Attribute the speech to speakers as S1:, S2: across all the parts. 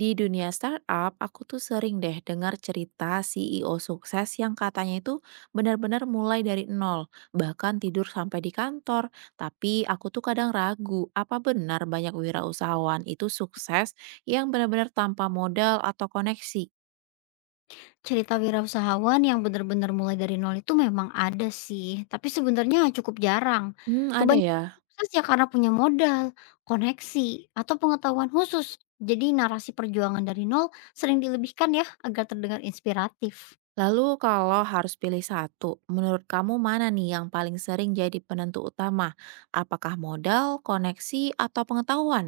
S1: Di dunia startup, aku tuh sering deh dengar cerita CEO sukses yang katanya itu benar-benar mulai dari nol, bahkan tidur sampai di kantor. Tapi aku tuh kadang ragu, apa benar banyak wirausahawan itu sukses yang benar-benar tanpa modal atau koneksi?
S2: Cerita wirausahawan yang benar-benar mulai dari nol itu memang ada sih, tapi sebenarnya cukup jarang.
S1: Hmm, ada
S2: Kebanyakan
S1: ya.
S2: sukses ya karena punya modal, koneksi, atau pengetahuan khusus. Jadi narasi perjuangan dari nol sering dilebihkan ya agar terdengar inspiratif.
S1: Lalu kalau harus pilih satu, menurut kamu mana nih yang paling sering jadi penentu utama? Apakah modal, koneksi, atau pengetahuan?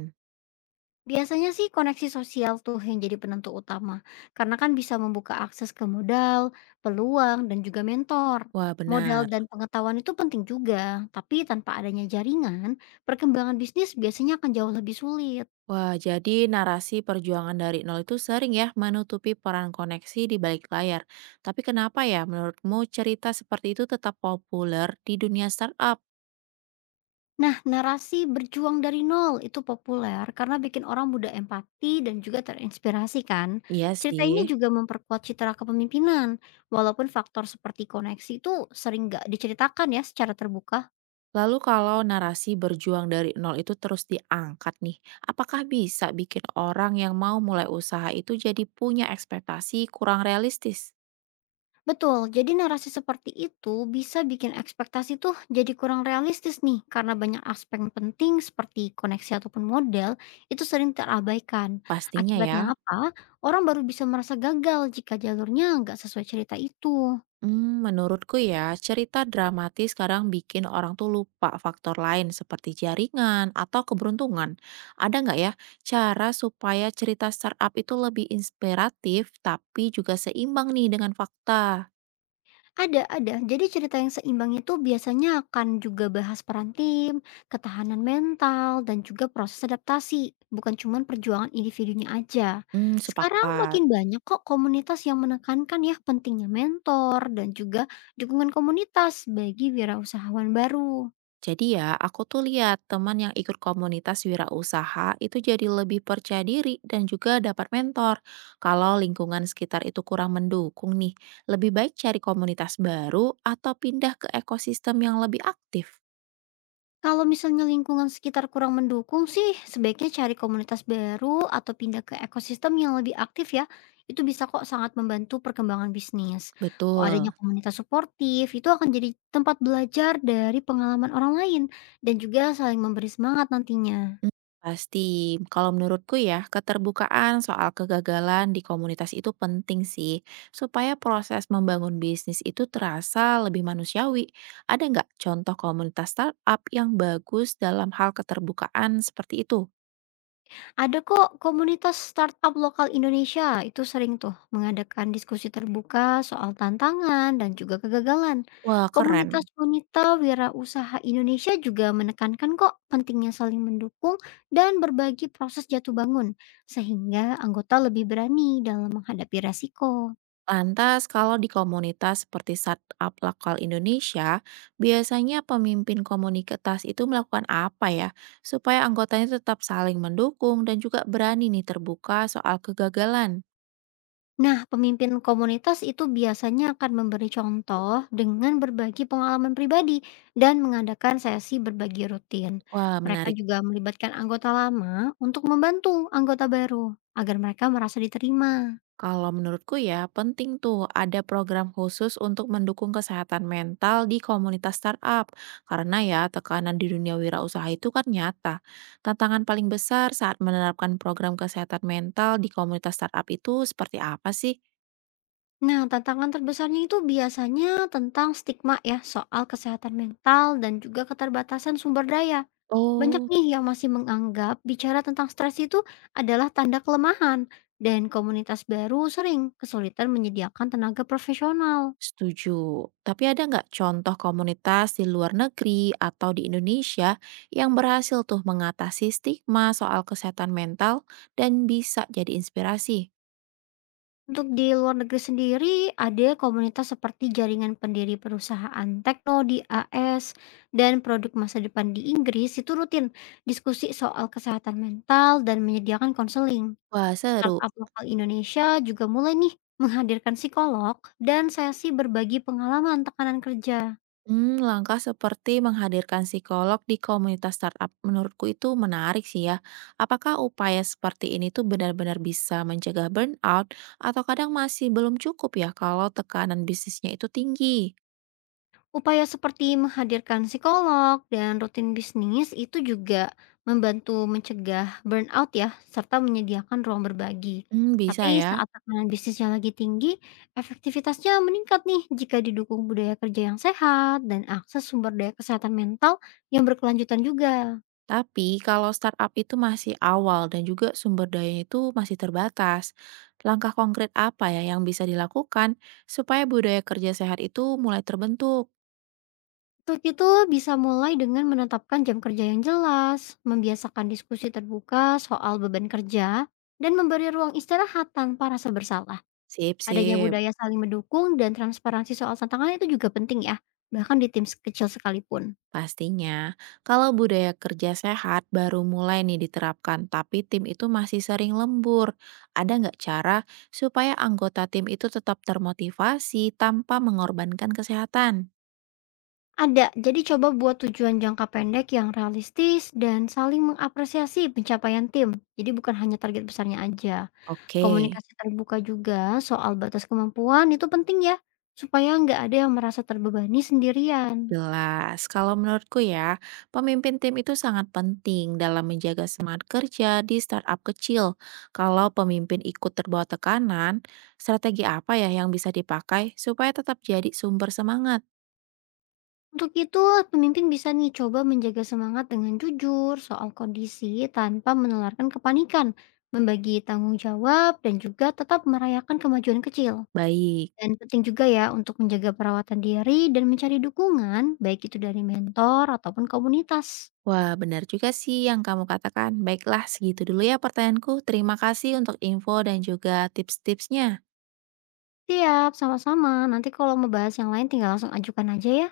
S2: Biasanya sih koneksi sosial tuh yang jadi penentu utama, karena kan bisa membuka akses ke modal, peluang, dan juga mentor.
S1: Wah,
S2: Modal
S1: benar.
S2: dan pengetahuan itu penting juga, tapi tanpa adanya jaringan, perkembangan bisnis biasanya akan jauh lebih sulit.
S1: Wah, jadi narasi perjuangan dari nol itu sering ya menutupi peran koneksi di balik layar. Tapi kenapa ya menurutmu cerita seperti itu tetap populer di dunia startup?
S2: Nah, narasi berjuang dari nol itu populer karena bikin orang mudah empati dan juga terinspirasi kan.
S1: Iya
S2: Cerita ini
S1: sih.
S2: juga memperkuat citra kepemimpinan, walaupun faktor seperti koneksi itu sering nggak diceritakan ya secara terbuka.
S1: Lalu kalau narasi berjuang dari nol itu terus diangkat nih, apakah bisa bikin orang yang mau mulai usaha itu jadi punya ekspektasi kurang realistis?
S2: Betul, jadi narasi seperti itu bisa bikin ekspektasi tuh jadi kurang realistis nih karena banyak aspek penting seperti koneksi ataupun model itu sering terabaikan.
S1: Pastinya ya.
S2: Akibatnya apa? Orang baru bisa merasa gagal jika jalurnya nggak sesuai cerita itu.
S1: Hmm, menurutku ya, cerita dramatis kadang bikin orang tuh lupa faktor lain seperti jaringan atau keberuntungan. Ada nggak ya cara supaya cerita startup itu lebih inspiratif tapi juga seimbang nih dengan fakta?
S2: Ada ada. Jadi cerita yang seimbang itu biasanya akan juga bahas peran tim, ketahanan mental, dan juga proses adaptasi. Bukan cuma perjuangan individunya aja.
S1: Hmm,
S2: Sekarang
S1: sepakat.
S2: makin banyak kok komunitas yang menekankan ya pentingnya mentor dan juga dukungan komunitas bagi wirausahawan baru.
S1: Jadi ya, aku tuh lihat teman yang ikut komunitas wirausaha itu jadi lebih percaya diri dan juga dapat mentor. Kalau lingkungan sekitar itu kurang mendukung nih, lebih baik cari komunitas baru atau pindah ke ekosistem yang lebih aktif.
S2: Kalau misalnya lingkungan sekitar kurang mendukung sih, sebaiknya cari komunitas baru atau pindah ke ekosistem yang lebih aktif ya. Itu bisa kok sangat membantu perkembangan bisnis. Kalau adanya
S1: Betul.
S2: komunitas suportif, itu akan jadi tempat belajar dari pengalaman orang lain dan juga saling memberi semangat nantinya.
S1: Mmm, pasti. Kalau menurutku ya, keterbukaan soal kegagalan di komunitas itu penting sih, supaya proses membangun bisnis itu terasa lebih manusiawi. Ada nggak contoh komunitas startup yang bagus dalam hal keterbukaan seperti itu?
S2: Ada kok komunitas startup lokal Indonesia itu sering tuh mengadakan diskusi terbuka soal tantangan dan juga kegagalan.
S1: Wah, keren.
S2: Komunitas wanita wirausaha Indonesia juga menekankan kok pentingnya saling mendukung dan berbagi proses jatuh bangun sehingga anggota lebih berani dalam menghadapi resiko.
S1: Lantas kalau di komunitas seperti startup lokal Indonesia, biasanya pemimpin komunitas itu melakukan apa ya, supaya anggotanya tetap saling mendukung dan juga berani nih terbuka soal kegagalan?
S2: Nah, pemimpin komunitas itu biasanya akan memberi contoh dengan berbagi pengalaman pribadi dan mengadakan sesi berbagi rutin.
S1: Wah,
S2: Mereka
S1: menarik.
S2: juga melibatkan anggota lama untuk membantu anggota baru agar mereka merasa diterima.
S1: Kalau menurutku ya, penting tuh ada program khusus untuk mendukung kesehatan mental di komunitas startup. Karena ya, tekanan di dunia wirausaha itu kan nyata. Tantangan paling besar saat menerapkan program kesehatan mental di komunitas startup itu seperti apa sih?
S2: Nah, tantangan terbesarnya itu biasanya tentang stigma ya soal kesehatan mental dan juga keterbatasan sumber daya. Banyak
S1: Oh.
S2: nih yang masih menganggap bicara tentang stres itu adalah tanda kelemahan, dan komunitas baru sering kesulitan menyediakan tenaga profesional.
S1: Setuju. Tapi ada nggak contoh komunitas di luar negeri atau di Indonesia yang berhasil tuh mengatasi stigma soal kesehatan mental dan bisa jadi inspirasi?
S2: Untuk di luar negeri sendiri, ada komunitas seperti Jaringan Pendiri Perusahaan Tekno di AS dan produk masa depan di Inggris itu rutin diskusi soal kesehatan mental dan menyediakan konseling.
S1: Wah, seru.
S2: Startup lokal Indonesia juga mulai nih menghadirkan psikolog dan sesi berbagi pengalaman tekanan kerja.
S1: Hmm, langkah seperti menghadirkan psikolog di komunitas startup menurutku itu menarik sih ya. Apakah upaya seperti ini tuh benar-benar bisa mencegah burnout atau kadang masih belum cukup ya kalau tekanan bisnisnya itu tinggi?
S2: Upaya seperti menghadirkan psikolog dan rutin bisnis itu juga membantu mencegah burnout ya, serta menyediakan ruang berbagi.
S1: Hmm, bisa
S2: Tapi
S1: ya.
S2: saat tekanan bisnisnya lagi tinggi, efektivitasnya meningkat nih jika didukung budaya kerja yang sehat dan akses sumber daya kesehatan mental yang berkelanjutan juga.
S1: Tapi kalau startup itu masih awal dan juga sumber dayanya itu masih terbatas, langkah konkret apa ya yang bisa dilakukan supaya budaya kerja sehat itu mulai terbentuk?
S2: Untuk itu bisa mulai dengan menetapkan jam kerja yang jelas, membiasakan diskusi terbuka soal beban kerja, dan memberi ruang istirahat tanpa rasa bersalah.
S1: Sip,
S2: Adanya
S1: sip.
S2: budaya saling mendukung dan transparansi soal tantangan itu juga penting ya, bahkan di tim kecil sekalipun.
S1: Pastinya, kalau budaya kerja sehat baru mulai nih diterapkan, tapi tim itu masih sering lembur. Ada nggak cara supaya anggota tim itu tetap termotivasi tanpa mengorbankan kesehatan?
S2: Ada, jadi coba buat tujuan jangka pendek yang realistis dan saling mengapresiasi pencapaian tim. Jadi bukan hanya target besarnya aja.
S1: Oke,
S2: Komunikasi terbuka juga soal batas kemampuan itu penting ya, supaya nggak ada yang merasa terbebani sendirian.
S1: jelas. Kalau menurutku ya, pemimpin tim itu sangat penting dalam menjaga semangat kerja di startup kecil. Kalau pemimpin ikut terbawa tekanan, strategi apa ya yang bisa dipakai supaya tetap jadi sumber semangat?
S2: Untuk itu, pemimpin bisa nih coba menjaga semangat dengan jujur soal kondisi tanpa menularkan kepanikan, membagi tanggung jawab, dan juga tetap merayakan kemajuan kecil.
S1: Baik.
S2: Dan penting juga ya untuk menjaga perawatan diri dan mencari dukungan, baik itu dari mentor ataupun komunitas.
S1: Wah, benar juga sih yang kamu katakan. Baiklah, segitu dulu ya pertanyaanku. Terima kasih untuk info dan juga tips-tipsnya.
S2: Siap, sama-sama. Nanti kalau mau bahas yang lain tinggal langsung ajukan aja ya.